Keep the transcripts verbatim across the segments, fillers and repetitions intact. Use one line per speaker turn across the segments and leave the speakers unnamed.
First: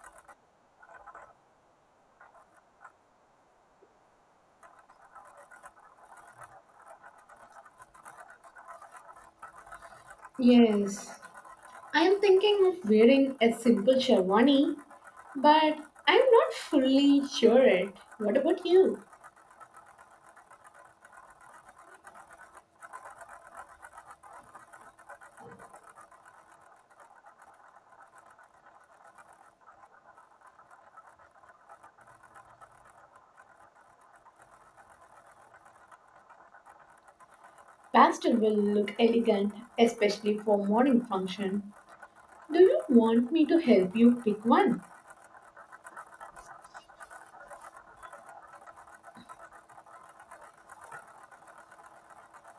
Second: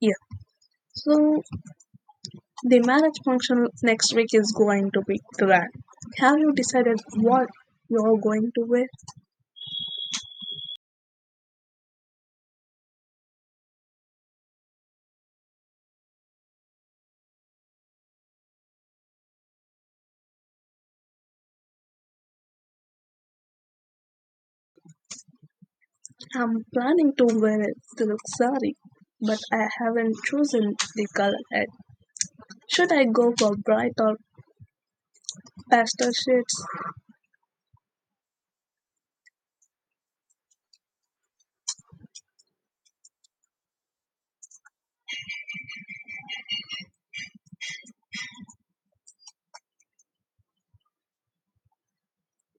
Yeah, so the marriage function next week is going to be grand. Have you decided what you're going to wear?
Yes, I am thinking of wearing a simple sherwani, but I'm not fully sure it. What about you?
I'm planning to wear a silk saree, but I haven't chosen the color yet. Should I go for bright or pastel shades?
Pastel will look elegant, especially for morning function. Do you want me to help you pick one?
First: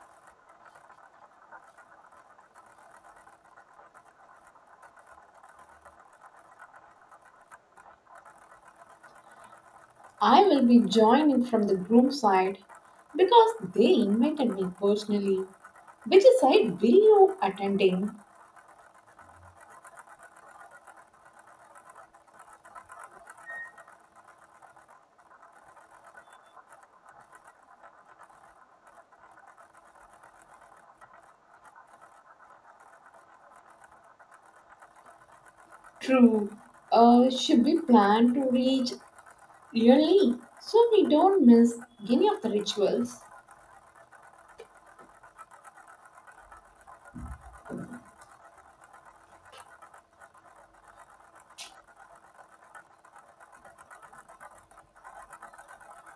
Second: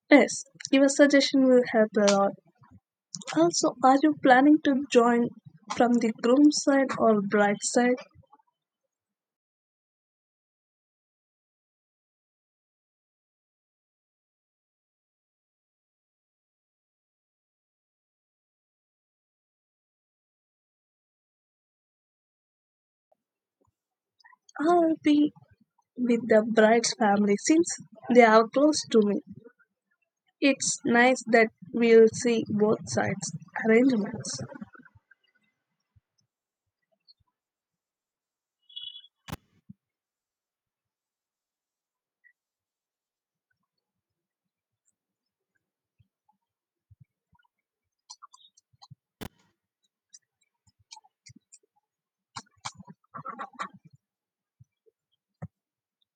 Yes, your suggestion will help a lot. Also, are you planning to join from the groom's side or bride's side?
I will be joining from the groom side because they invited me personally. Which side will you attending?
I'll be with the bride's family since they are close to me. It's nice that we'll see both sides' arrangements.
True. Uh, should we plan to reach early so we don't miss any of the rituals?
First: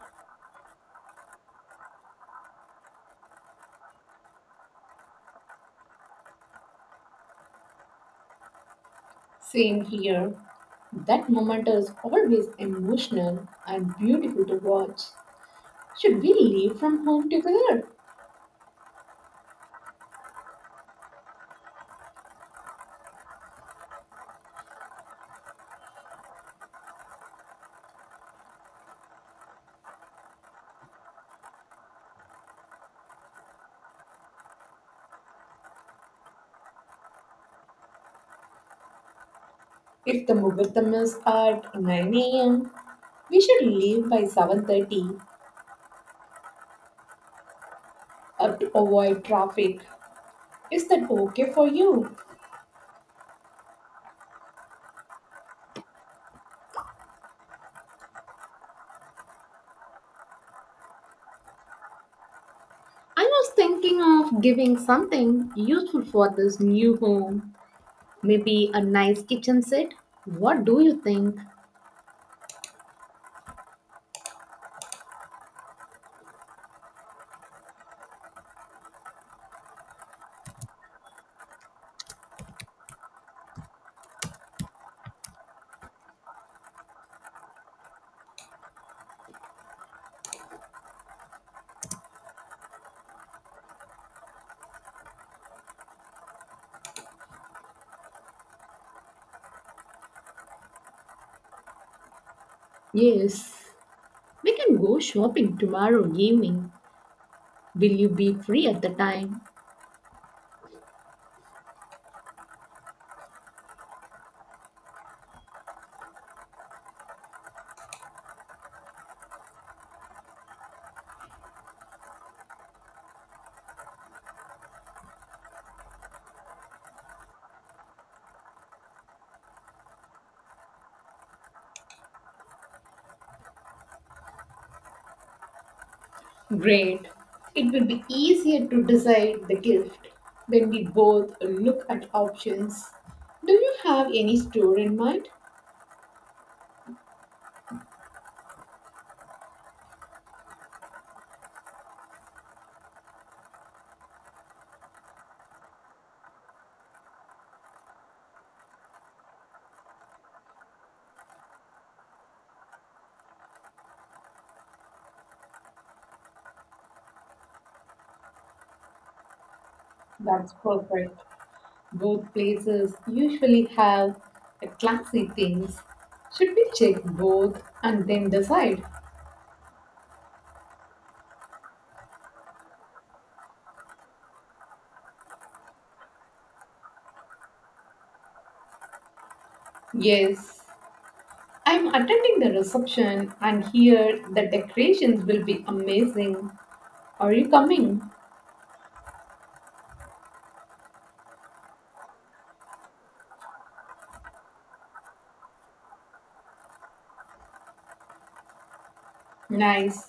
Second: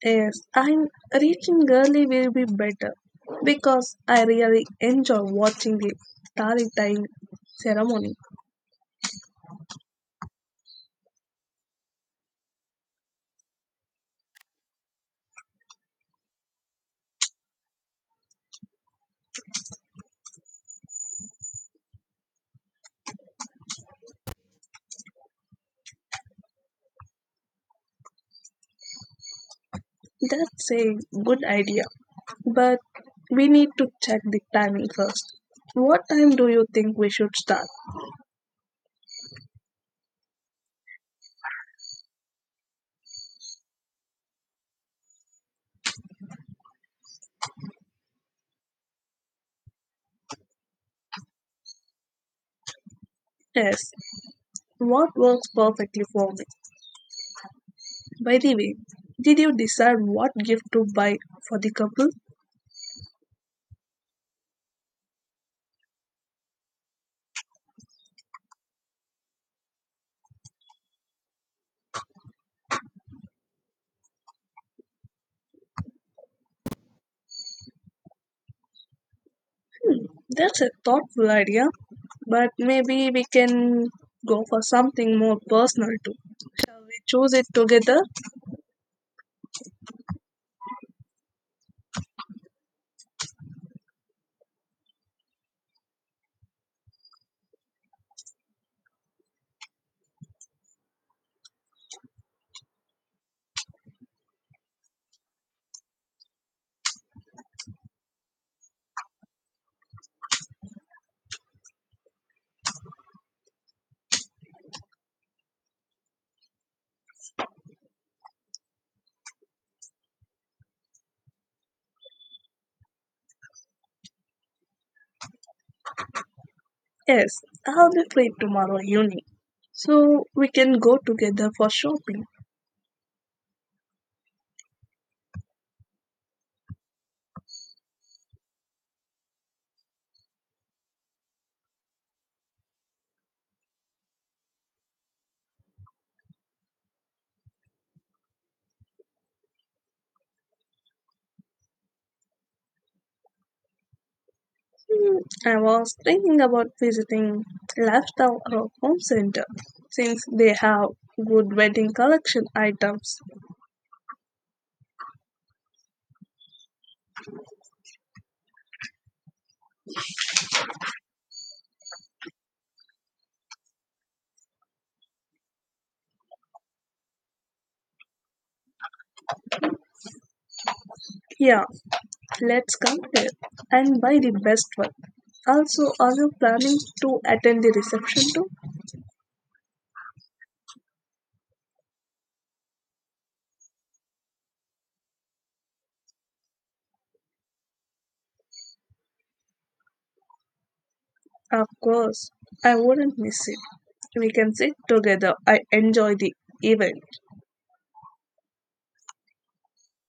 Yes, I'm reaching early will be better because I really enjoy watching the starry time ceremony.
Same here. That moment is always emotional and beautiful to watch. Should we leave from home together?
That's a good idea, but we need to check the timing first. What time do you think we should start?
If the Mughurtam is at nine a m, we should leave by seven thirty up to avoid traffic. Is that okay for you?
Yes, what works perfectly for me. By the way, did you decide what gift to buy for the couple?
I was thinking of giving something useful for this new home. Maybe a nice kitchen set. What do you think?
That's a thoughtful idea, but maybe we can go for something more personal too. Shall we choose it together?
Yes, we can go shopping tomorrow evening. Will you be free at the time?
Yes, I'll be free tomorrow evening, so we can go together for shopping.
Great. It will be easier to decide the gift when we both look at options. Do you have any store in mind?
Hmm, I was thinking about visiting Lifestyle or Home Center since they have good wedding collection items.
That's perfect. Both places usually have a classy things. Should we check both and then decide?
Yeah, let's compare and buy the best one. Also, are you planning to attend the reception too?
Yes. I'm attending the reception and here the decorations will be amazing. Are you coming?
Of course, I wouldn't miss it. We can sit together. I enjoy the event.
Nice.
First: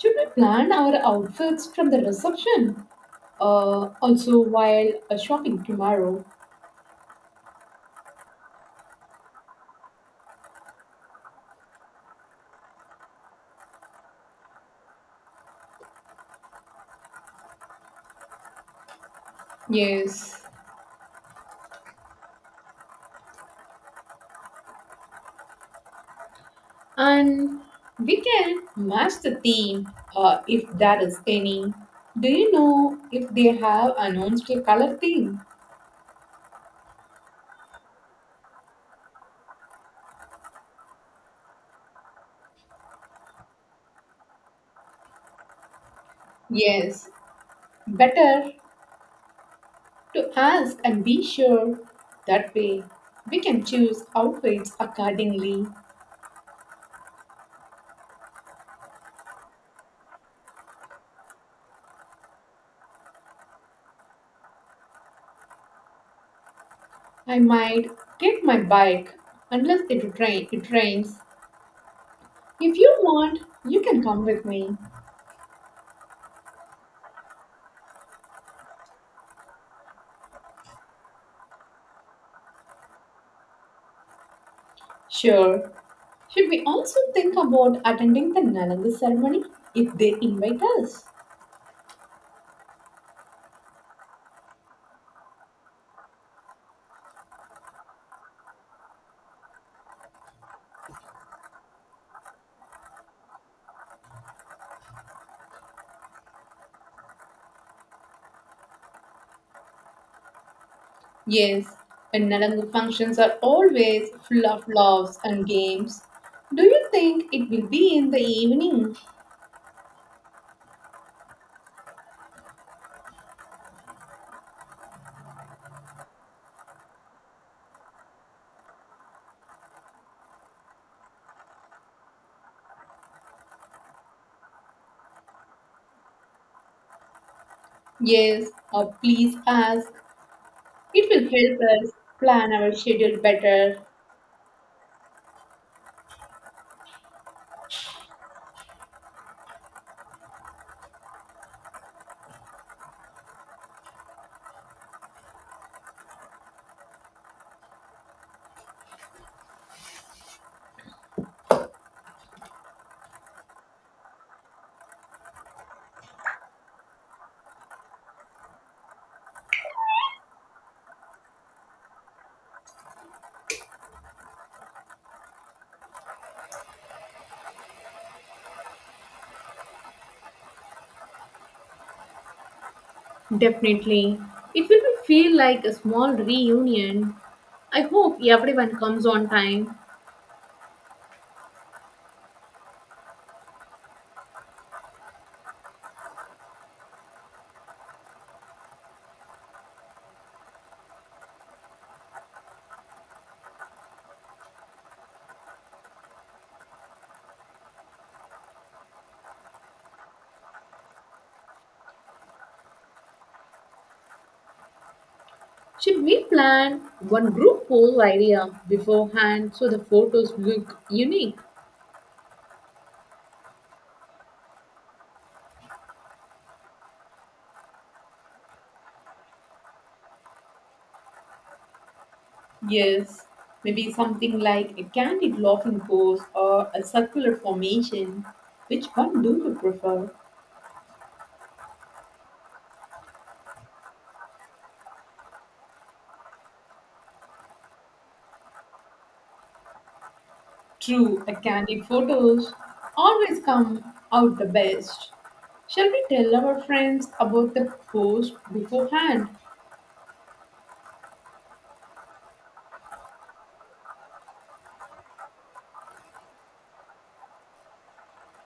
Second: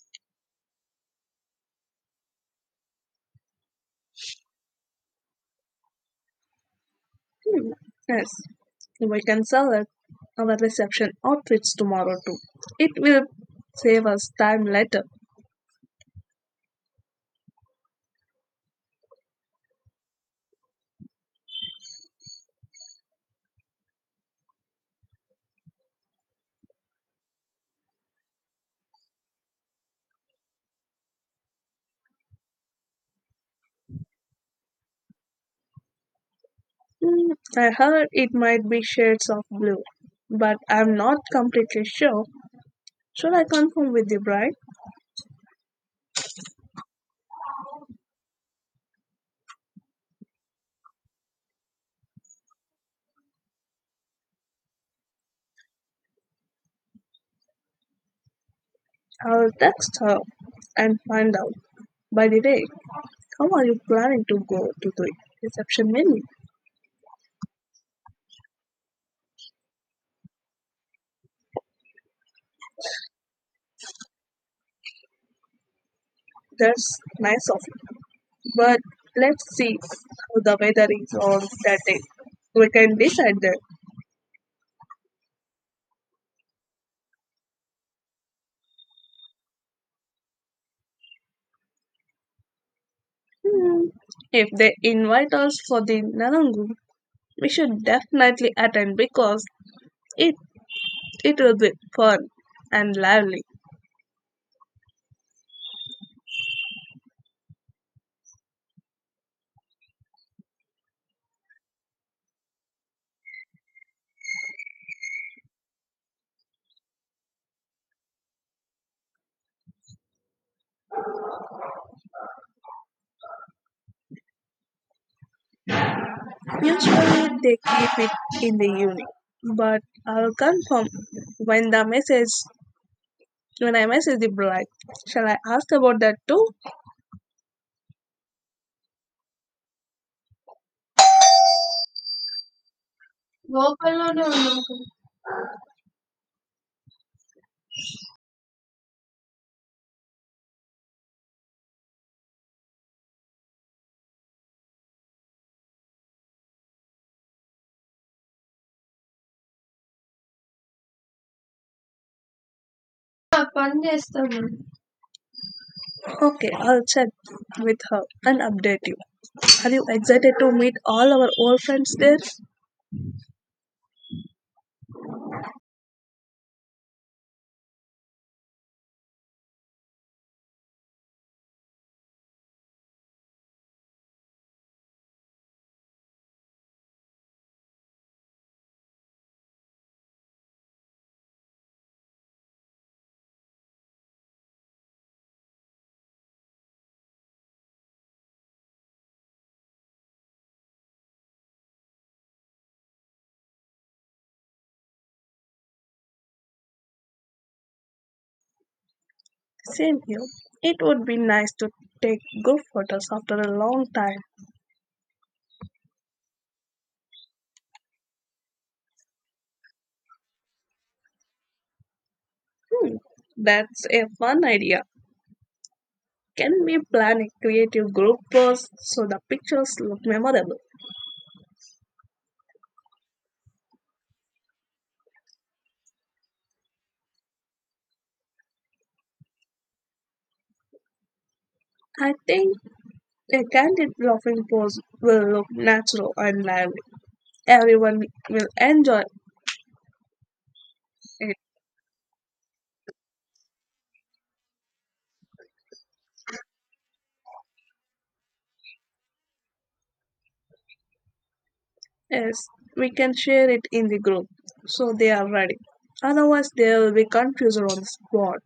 Should we plan our outfits from the reception? Uh, also, while uh, shopping tomorrow.
Hmm, yes, we can celebrate our reception outfits tomorrow too. It will save us time later.
Yes. And we can match the theme uh, if that is any. Do you know if they have announced a color theme?
Hmm, I heard it might be shades of blue, but I'm not completely sure. Should I confirm with the bride?
Yes. Better to ask and be sure. That way, we can choose outfits accordingly.
I'll text her and find out. By the way, how are you planning to go to the reception menu?
I might take my bike unless it, rain, it rains. If you want, you can come with me.
That's nice of. But let's see how the weather is on that day. We can decide that.
Sure. Should we also think about attending the Nalangu ceremony if they invite us?
Hmm. If they invite us for the Narangu, we should definitely attend because it it will be fun and lively.
Yes, and Nalangu functions are always full of laughs and games. Do you think it will be in the evening?
Usually they keep it in the evening, but I'll confirm when the message when I message the bride. Shall I ask about that too?
Yes, or please ask. It will help us plan our schedule better.
గోపాల్లోనే ఉన్నాం కదా. ఆ, పని చేస్తాను. Okay, I'll check with her and update you. Are you excited to meet all our old friends there?
Definitely. It will be feel like a small reunion. I hope everyone comes on time.
Same here. It would be nice to take group photos after a long time.
Should we plan one group pose idea beforehand so the photos look unique?
Hmm, that's a fun idea. Can we plan a creative group pose so the pictures look memorable?
Yes, maybe something like a candid laughing pose or a circular formation. Which one do you prefer?
I think a candid laughing pose will look natural and lively. Everyone will enjoy
True,
it.
the candid photos always come out the best. Shall we tell our friends about the pose beforehand?
Yes, we can share it in the group so they are ready. Otherwise, they will be confused on the spot.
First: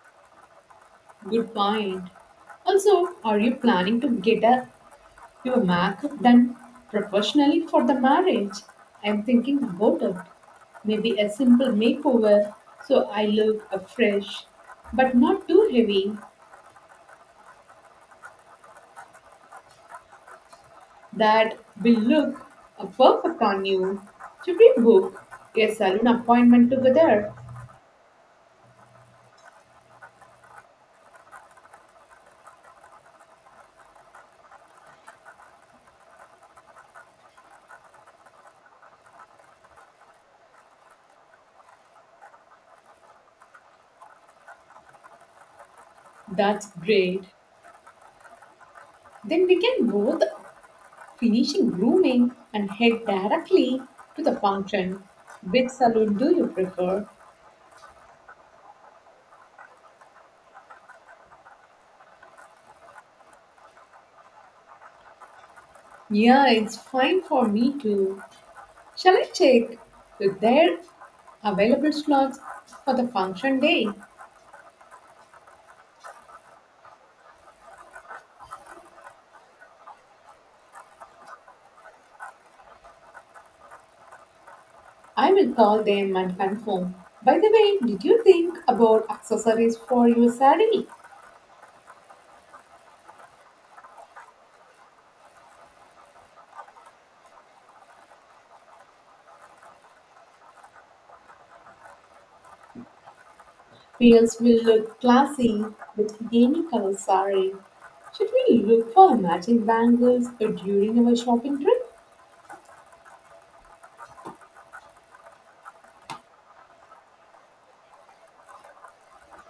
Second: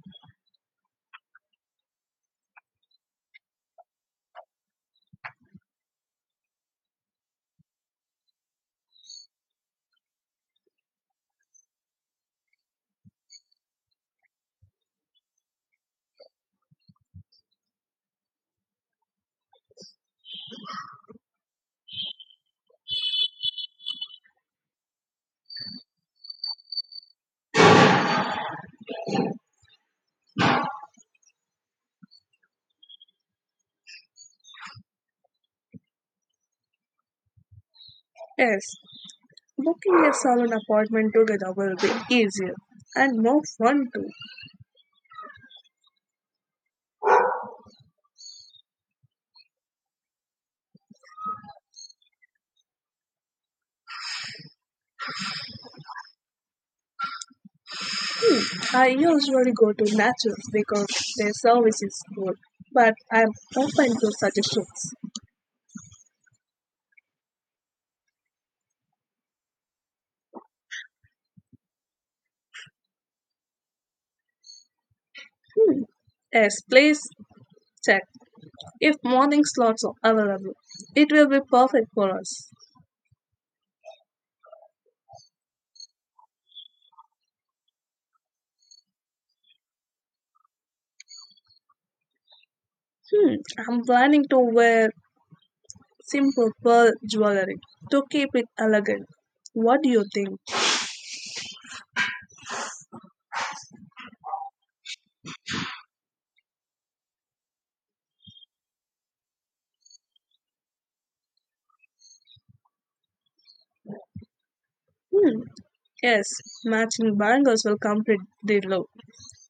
Good point. Also, are you planning to get a Your makeup done professionally for the marriage. I'm thinking about it. Maybe a simple makeover so I look uh, fresh, but not too heavy that will look uh, perfect on you. Should we book a salon appointment together?
Yes, booking a salon appointment together will be easier and more fun too.
That's great. Then we can both finishing grooming and head directly to the function. Which salon do you prefer?
I usually go to Naturals because their service is good, but I'm open to suggestions.
Yeah, it's fine for me too. Shall I check if they're available slots for the function day?
Yes, please check if morning slots are available. It will be perfect for us.
I will call them and confirm. By the way, did you think about accessories for your saree?
Hmm, I'm planning to wear simple pearl jewelry to keep it elegant. What do you think?
Pearls will look classy with any color saree. Should we look for matching bangles during our shopping trip?
Hmm. Yes, matching bangles will complete the look.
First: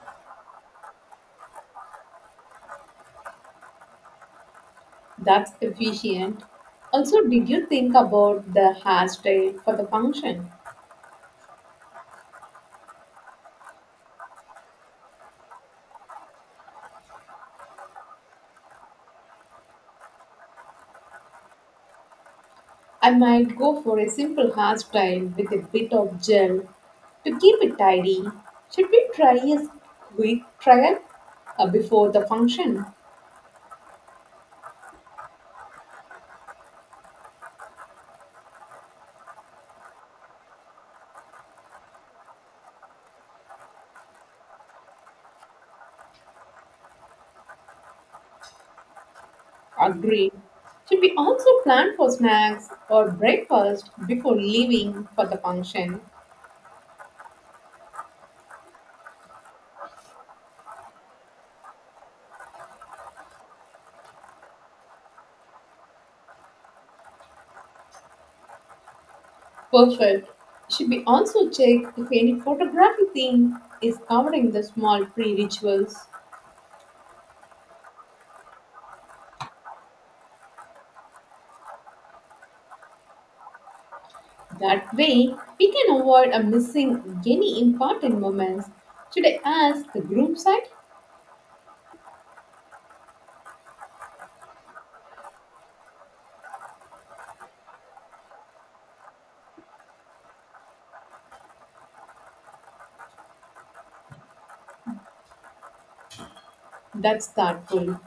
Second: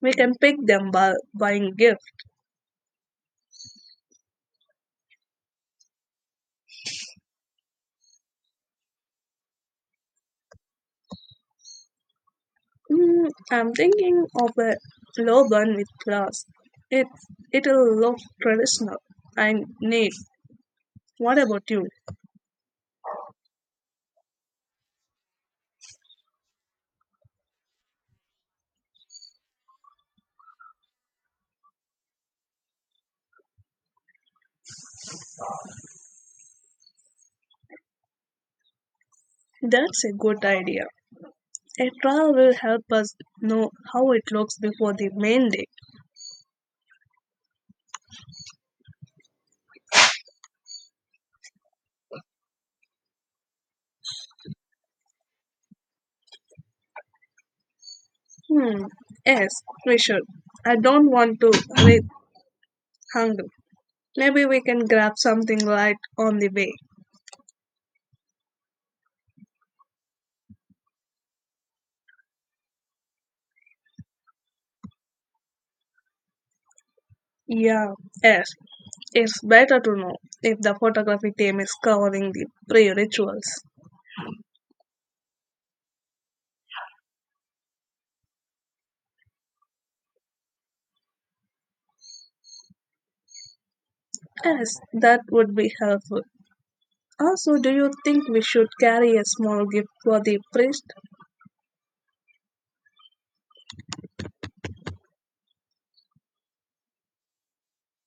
We can pick them by buying gift.
That's efficient. Also, did you think about the hairstyle for the function?
Hmm. I'm thinking of a turban with glass. It it'll look traditional and neat. What about you?
I might go for a simple hairstyle with a bit of gel to keep it tidy. Should we try a quick trial uh, before the function?
That's a good idea. A trial will help us know how it looks before the main day.
Agreed. Should we also plan for snacks or breakfast before leaving for the function?
Hmm. Yes, we should. I don't want to read hungry. Maybe we can grab something light on the way.
Perfect. Should we also check if any photography theme is covering the small pre rituals?
Yeah, yes, it's better to know if the photography team is covering the pre rituals.
That way, we can avoid a missing any important moments. Should I ask the groom side.
Yes, that would be helpful. Also, do you think we should carry a small gift for the priest?
That's thoughtful.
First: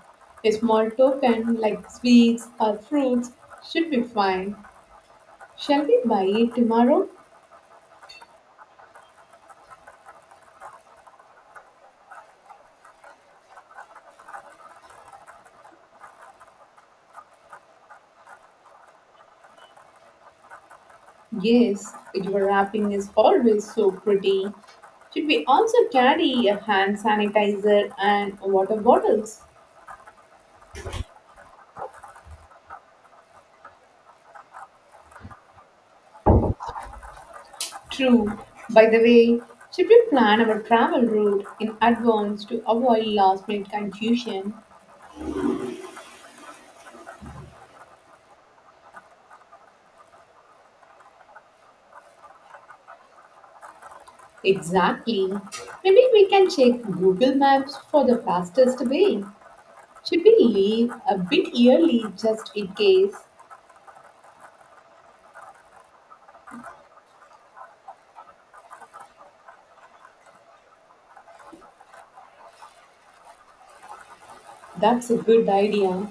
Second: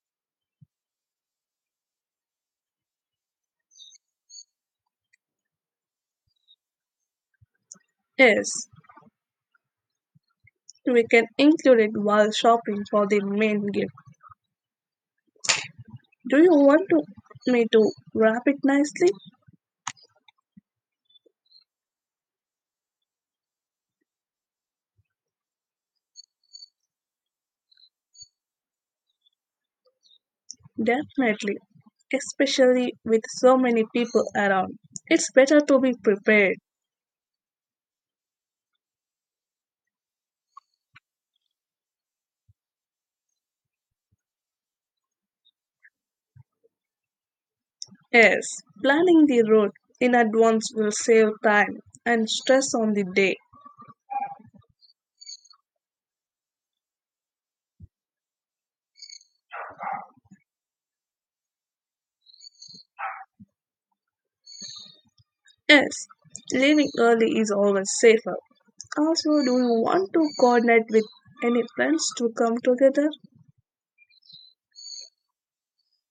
A small token like sweets or fruits should be fine. Shall we buy it tomorrow?
Yes, we can include it while shopping for the main gift. Do you want to, me to wrap it nicely?
Yes, your wrapping is always so pretty. Should we also carry a hand sanitizer and water bottles?
Definitely, especially with so many people around. It's better to be prepared.
True. By the way, should we plan our travel route in advance to avoid last minute confusion?
Yes, planning the route in advance will save time and stress on the day.
Exactly. Maybe we can check Google Maps for the fastest way. Should we leave a bit early just in case?
Yes, leaving early is always safer. Also, do you want to coordinate with any friends to come together?
That's a good idea.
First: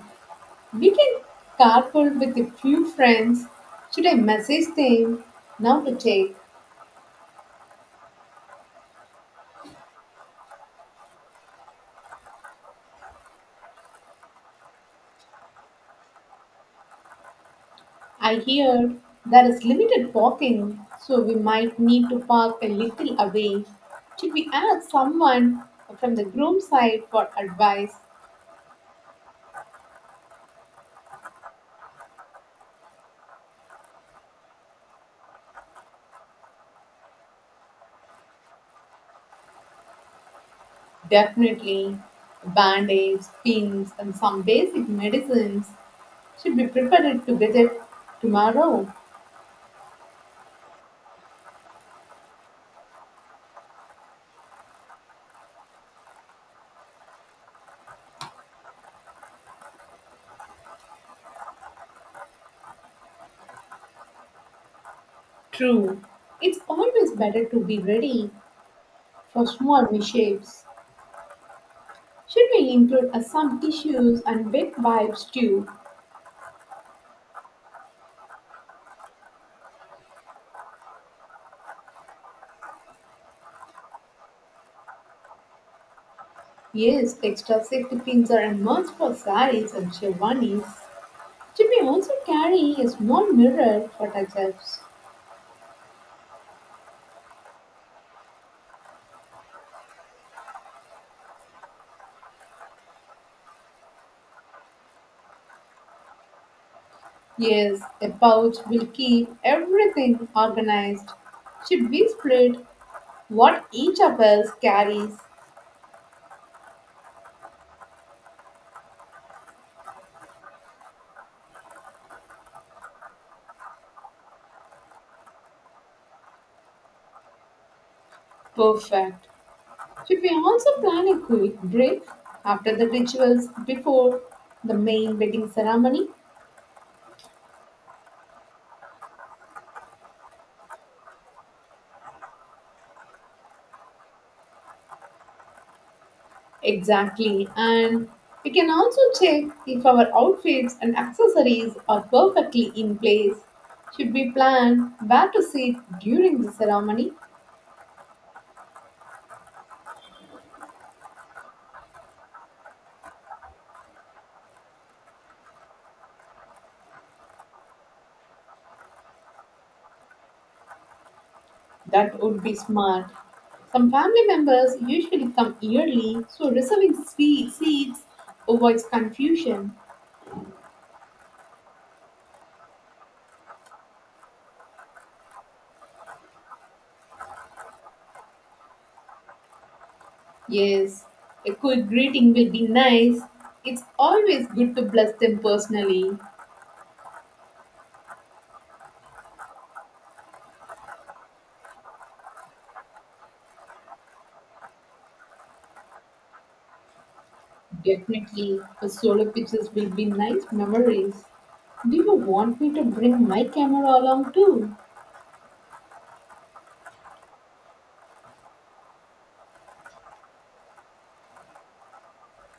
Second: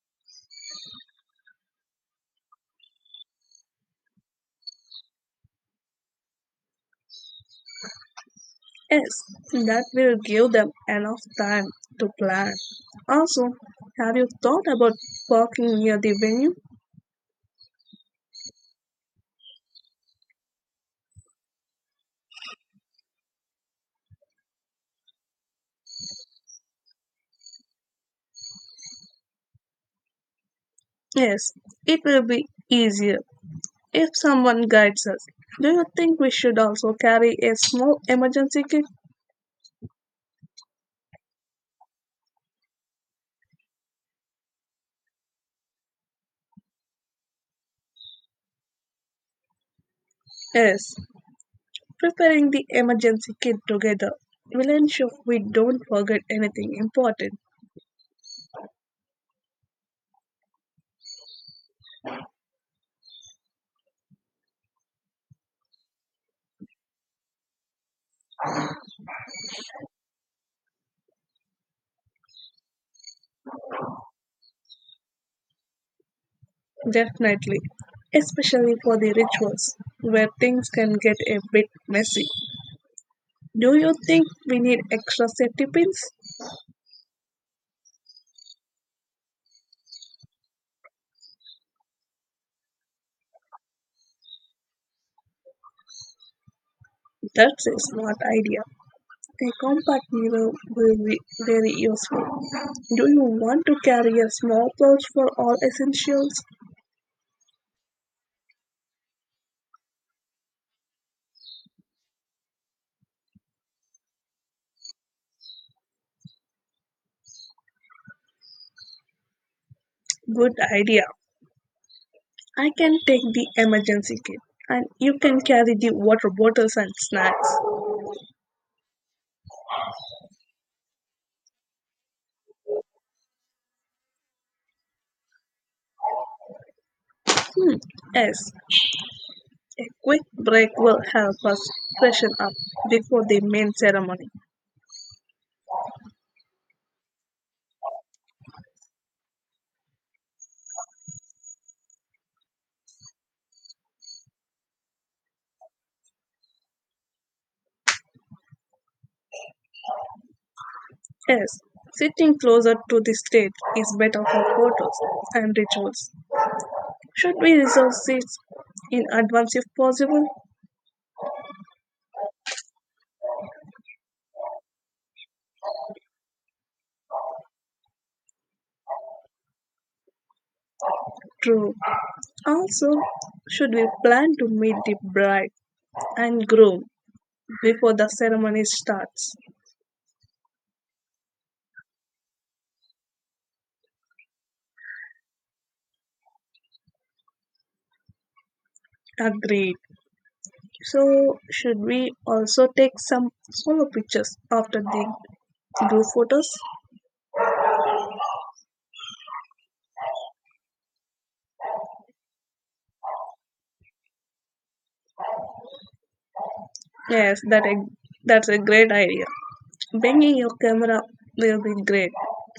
We can carpool with a few friends. Should I message them? Now to check.
Yes, that will give them enough time to plan. Also, have you thought about parking near the venue?
I heard there is limited parking, so we might need to park a little away. Should we ask someone from the groom side for advice?
Yes, it will be easier if someone guides us. Do you think we should also carry a small emergency kit?
Definitely. Band aids, pins, and some basic medicines should be prepared to visit tomorrow.
Yes, preparing the emergency kit together will ensure we don't forget anything important.
True. It's always better to be ready for small mishaps. Should we include uh, some tissues and big wipes too?
Definitely, especially for the rituals where things can get a bit messy. Do you think we need extra safety pins?
Yes, extra safety pins are a must for saris and sherwanis. Should we also carry a small mirror for touch-ups?
That's a smart idea. A compact mirror will be very useful. Do you want to carry a small pouch for all essentials?
Yes, a pouch will keep everything organized. Should we split what each of us carries?
Good idea. I can take the emergency kit and you can carry the water bottles and snacks.
Perfect. She may also plan a quick break after the rituals before the main wedding ceremony.
Hmm, yes, a quick break will help us freshen up before the main ceremony.
Exactly. And we can also check if our outfits and accessories are perfectly in place. Should we plan where to sit during the ceremony?
Yes, sitting closer to the stage is better for photos and rituals. Should we reserve seats in advance if possible?
That would be smart. Some family members usually come yearly, so reserving spe- seats avoids confusion.
True. Also, should we plan to meet the bride and groom before the ceremony starts?
Yes, a quick greeting will be nice. It's always good to bless them personally.
Agreed. So, should we also take some solo pictures after the group photos?
Definitely, the solo pictures will be nice memories. Do you want me to bring my camera along too?
Yes, that a, that's a great idea. Bringing your camera will be great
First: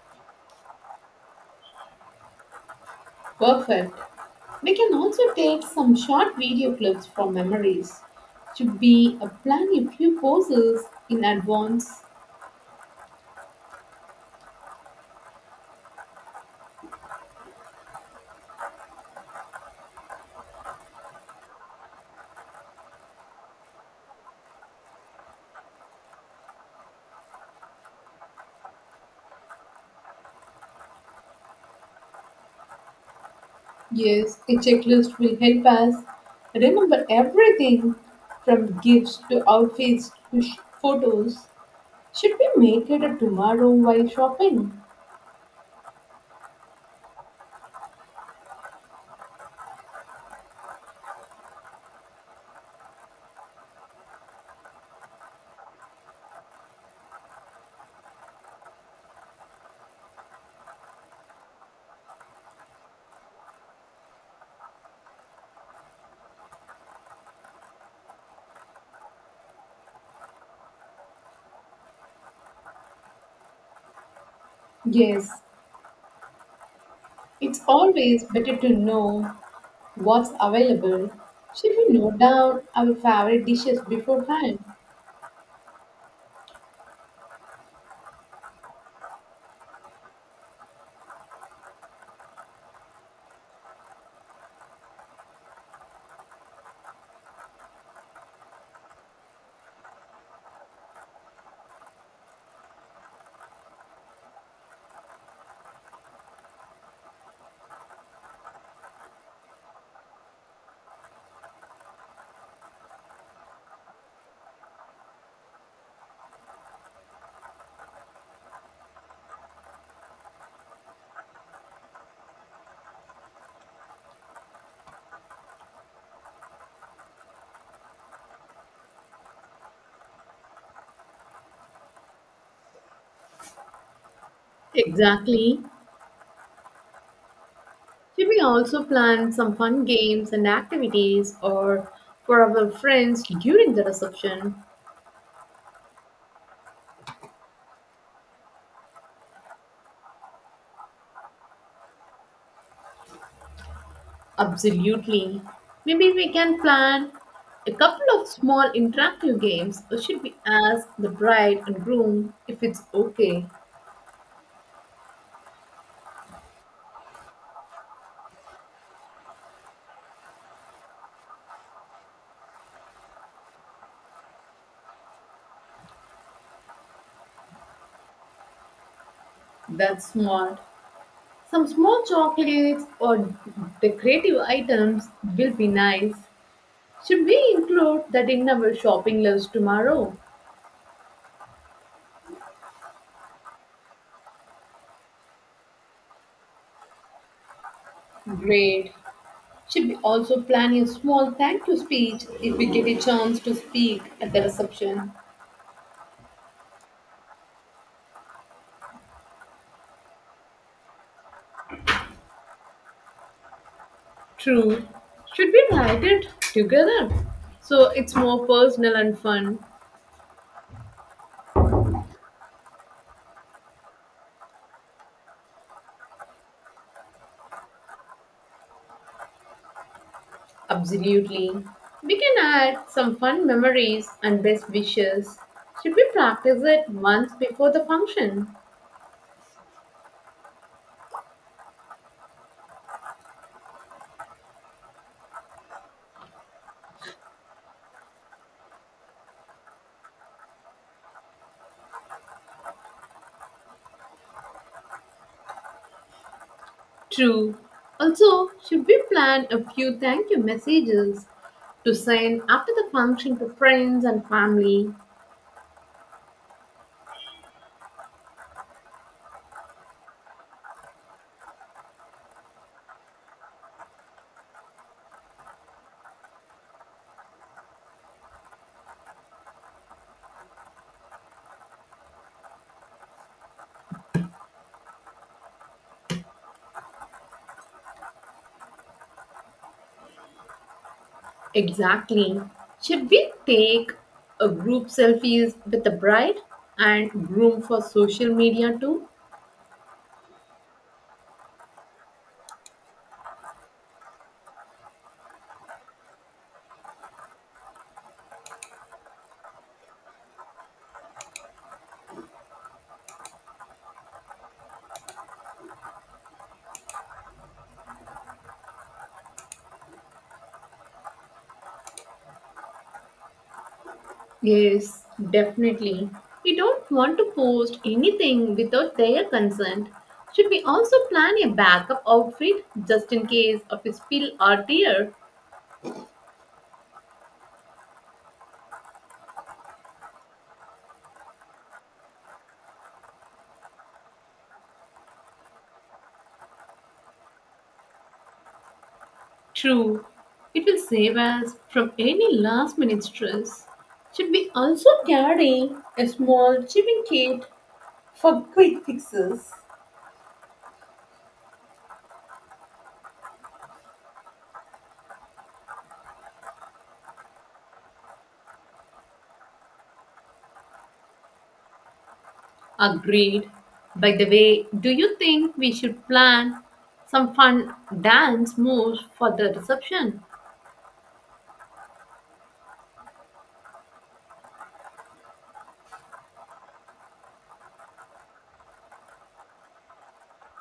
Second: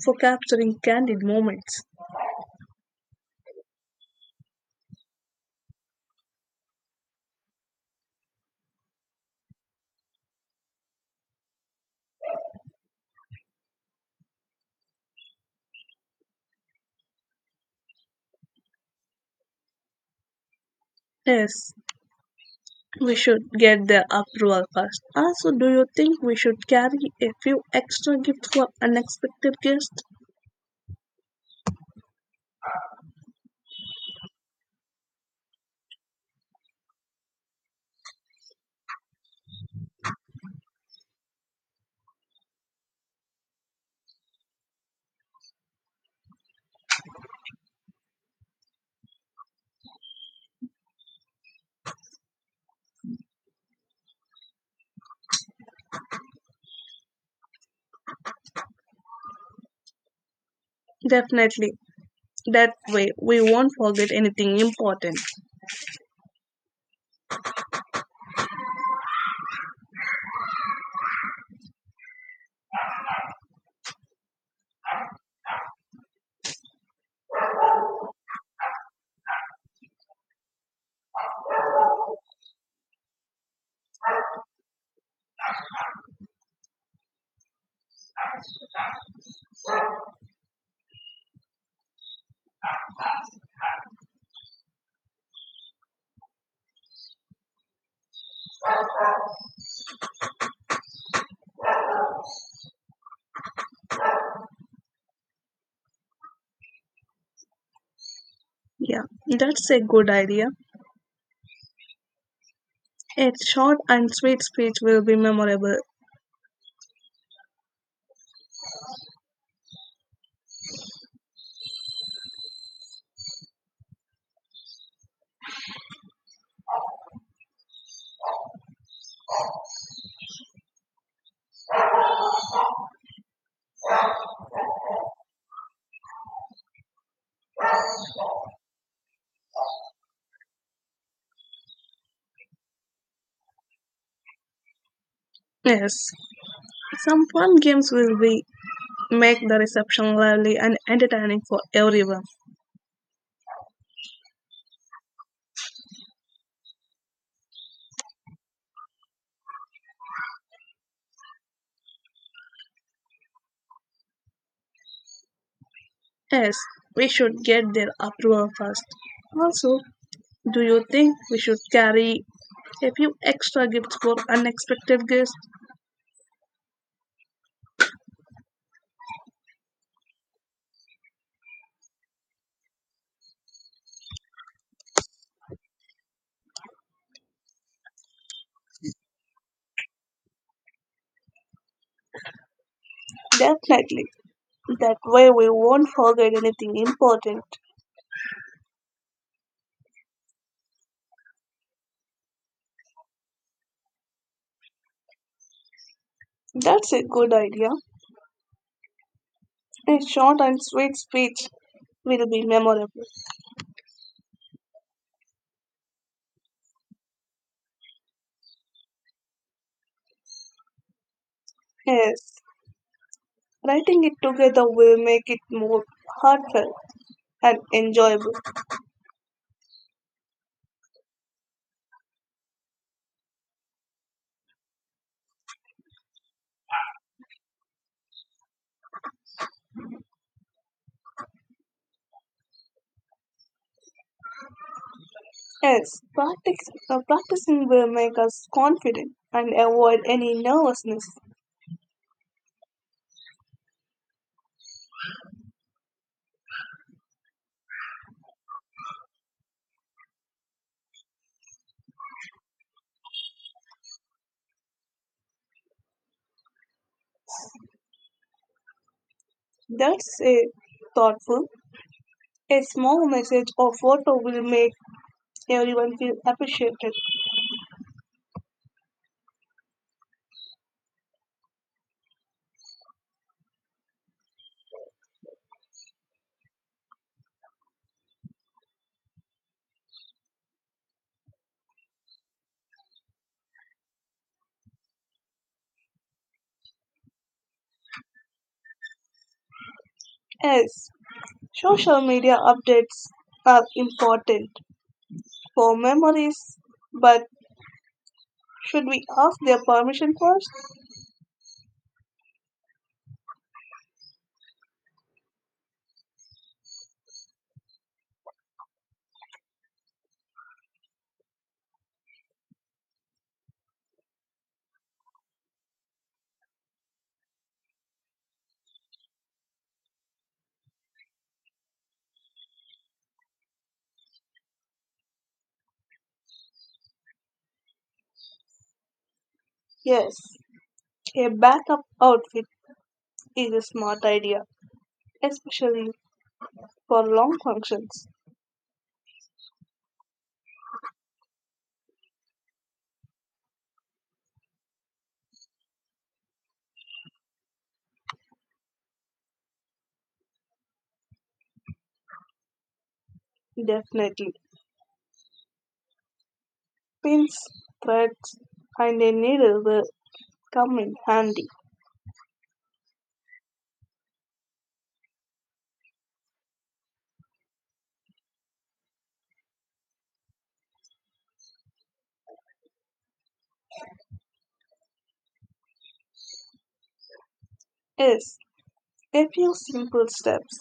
for capturing candid moments.
Perfect. We can also take some short video clips from memories. Should be a plan a few poses in advance.
Yes, we should get the approval first. Also, do you think we should carry a few extra gifts for unexpected guests?
Yes, a checklist will help us remember everything from gifts to outfits to sh- photos. Should we make it a tomorrow while shopping?
Definitely. That way, we won't forget anything important.
Yes, it's always better to know what's available. Should we note down our favorite dishes beforehand?
Yeah, that's a good idea. A short and sweet speech will be memorable.
Exactly. Should we also plan some fun games and activities or for our friends during the reception?
Yes, some fun games will be make the reception lively and entertaining for everyone.
Absolutely. Maybe we can plan a couple of small interactive games. Or should we ask the bride and groom if it's okay?
Yes, we should get their approval first. Also, do you think we should carry a few extra gifts for unexpected guests?
That's smart. Some small chocolates or decorative items will be nice. Should we include that in our shopping list tomorrow?
Definitely. That way we won't forget anything important.
Great. Should we also plan a small thank you speech if we get a chance to speak at the reception?
That's a good idea. A short and sweet speech will be memorable.
True. Should we write it together? So it's more personal and fun.
Yes, writing it together will make it more heartfelt and enjoyable.
Absolutely. We can add some fun memories and best wishes. Should we practice it once before the function?
Yes, practice, uh, practicing will make us confident and avoid any nervousness.
True. Also, should we plan a few thank you messages to send after the function to friends and family?
That's a thoughtful, a small message or photo will make everyone feel appreciated.
Exactly. Should we take a group selfies with the bride and groom for social media too?
Yes, social media updates are important for memories, but should we ask their permission first?
Yes, definitely. We don't want to post anything without their consent. Should we also plan a backup outfit just in case of a spill or tear?
Yes, a backup outfit is a smart idea, especially for long functions.
True. It will save us from any last minute stress. Should we also carry a small shipping kit for quick fixes?
Definitely. Pins, threads, and a needle will come in handy.
Agreed. By the way, do you think we should plan some fun dance moves for the reception?
Yes, a few simple steps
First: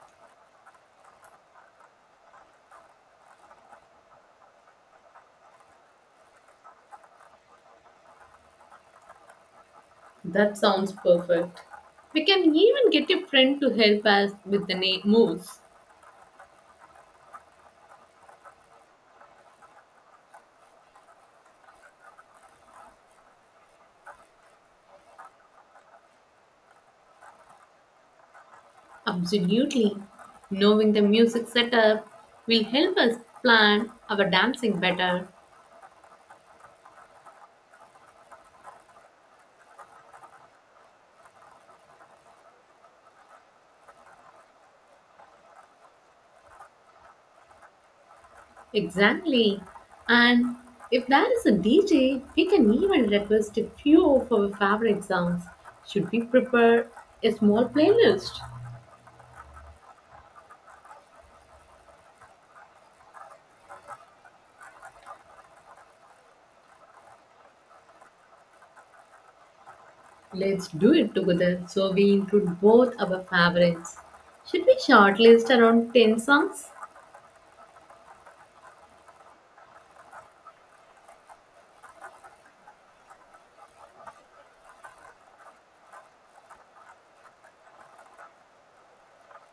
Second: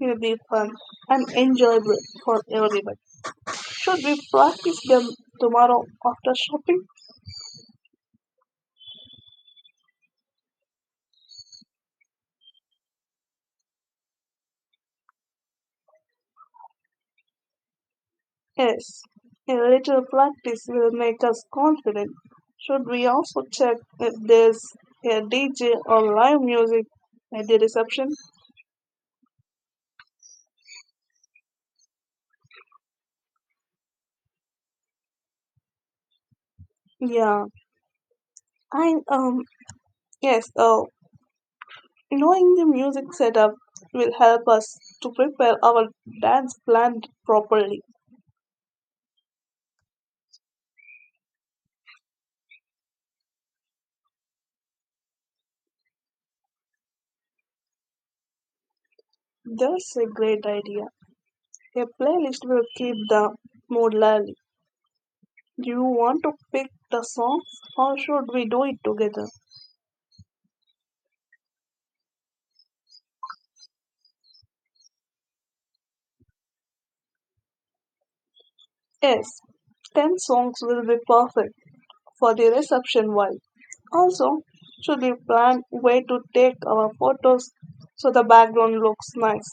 will be fun and enjoyable for everyone. Should we practice them tomorrow after shopping?
That sounds perfect. We can even get a friend to help us with the na- moves.
Yes, a little practice will make us confident. Should we also check if there's a D J or live music at the reception?
Absolutely. Knowing the music setup will help us plan our dancing better.
Yeah, I um yes. Uh, Knowing the music setup will help us to prepare our dance plan properly.
Exactly. And if there is a D J, we can even request a few of our favorite songs. Should we prepare a small playlist?
That's a great idea. A playlist will keep the mood lively. Do you want to pick the songs or should we do it together?
Let's do it together so we include both our favorites. Should we shortlist around ten songs?
Yes, ten songs will be perfect for the reception vibe. Also, should we plan where to take our photos so the background looks nice?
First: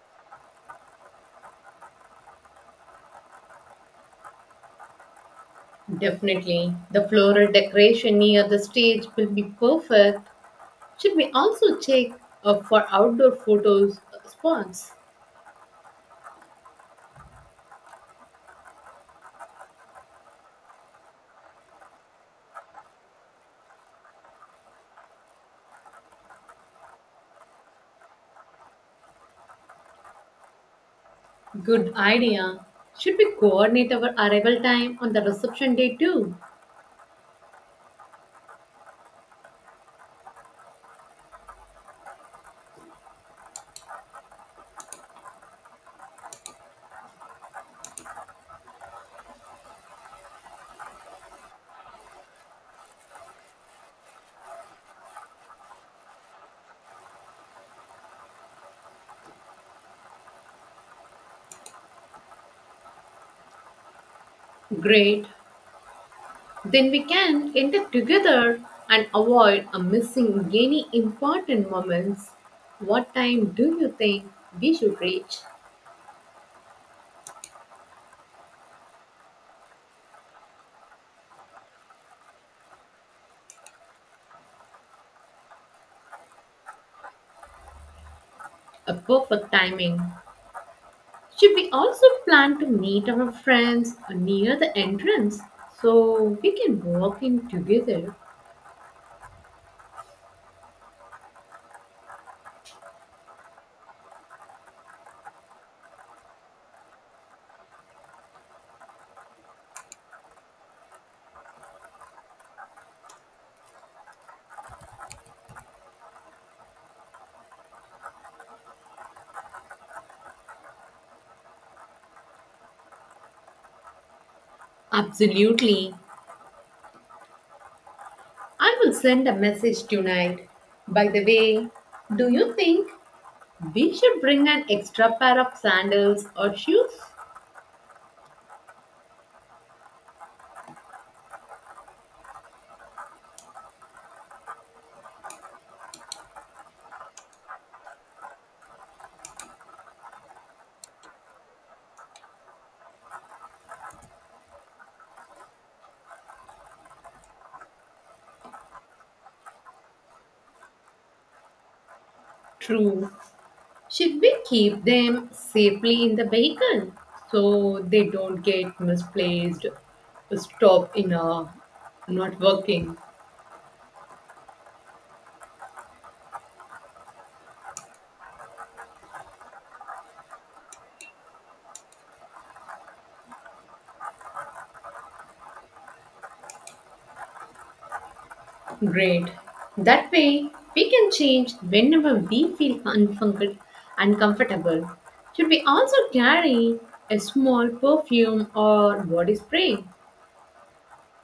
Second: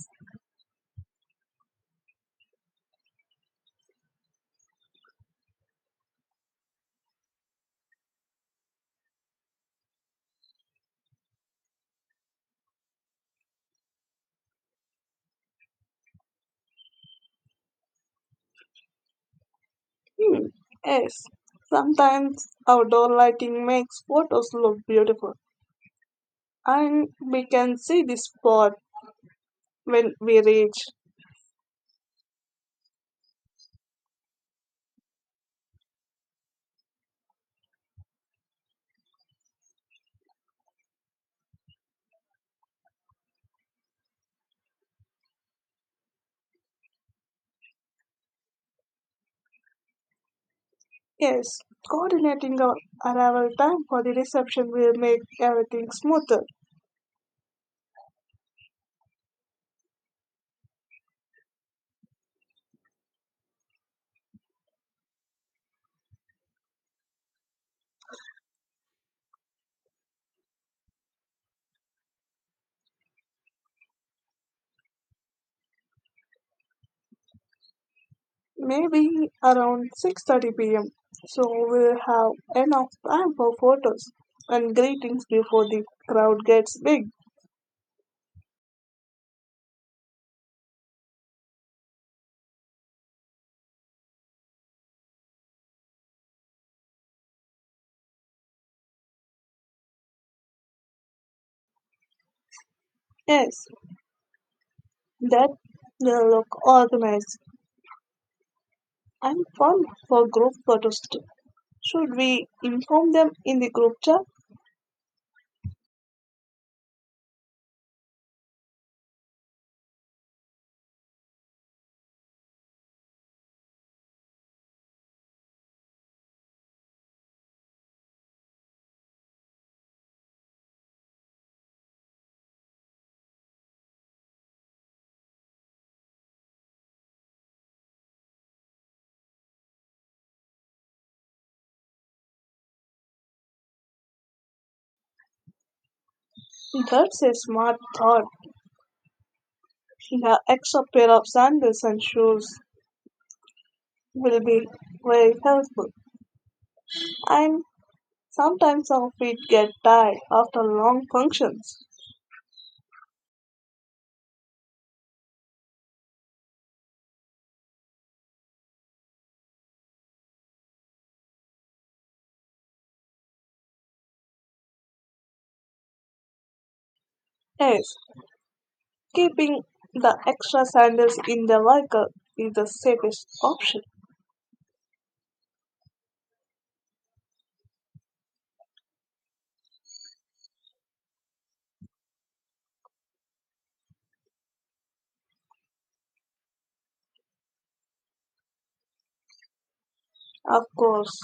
Definitely. The floral decoration near the stage will be perfect. Should we also check uh, for outdoor photos uh, spots?
Hmm, yes, sometimes outdoor lighting makes photos look beautiful, and we can see the spot when we reach.
Good idea. Should we coordinate our arrival time on the reception day too?
Yes, coordinating our arrival time for the reception will make everything smoother.
Great. Then we can end up together and avoid uh, missing any important moments. What time do you think we should reach?
Maybe around six thirty p m. So we'll have enough time for photos and greetings before the crowd gets big.
A perfect timing. Should we also plan to meet our friends near the entrance so we can walk in together?
Yes, that will look organized and fun for group photos too. Should we inform them in the group chat?
Absolutely. I will send a message tonight. By the way, do you think we should bring an extra pair of sandals or shoes?
That's a smart thought. The extra pair of sandals and shoes will be very helpful. And sometimes our feet get tired after long functions.
True. Should we keep them safely in the vehicle so they don't get misplaced, stop in a not working?
Yes, keeping the extra sandals in the vehicle is the safest option.
Great. That way, we can change whenever we feel unfunc- uncomfortable. Should we also carry a small perfume or body spray?
Of course,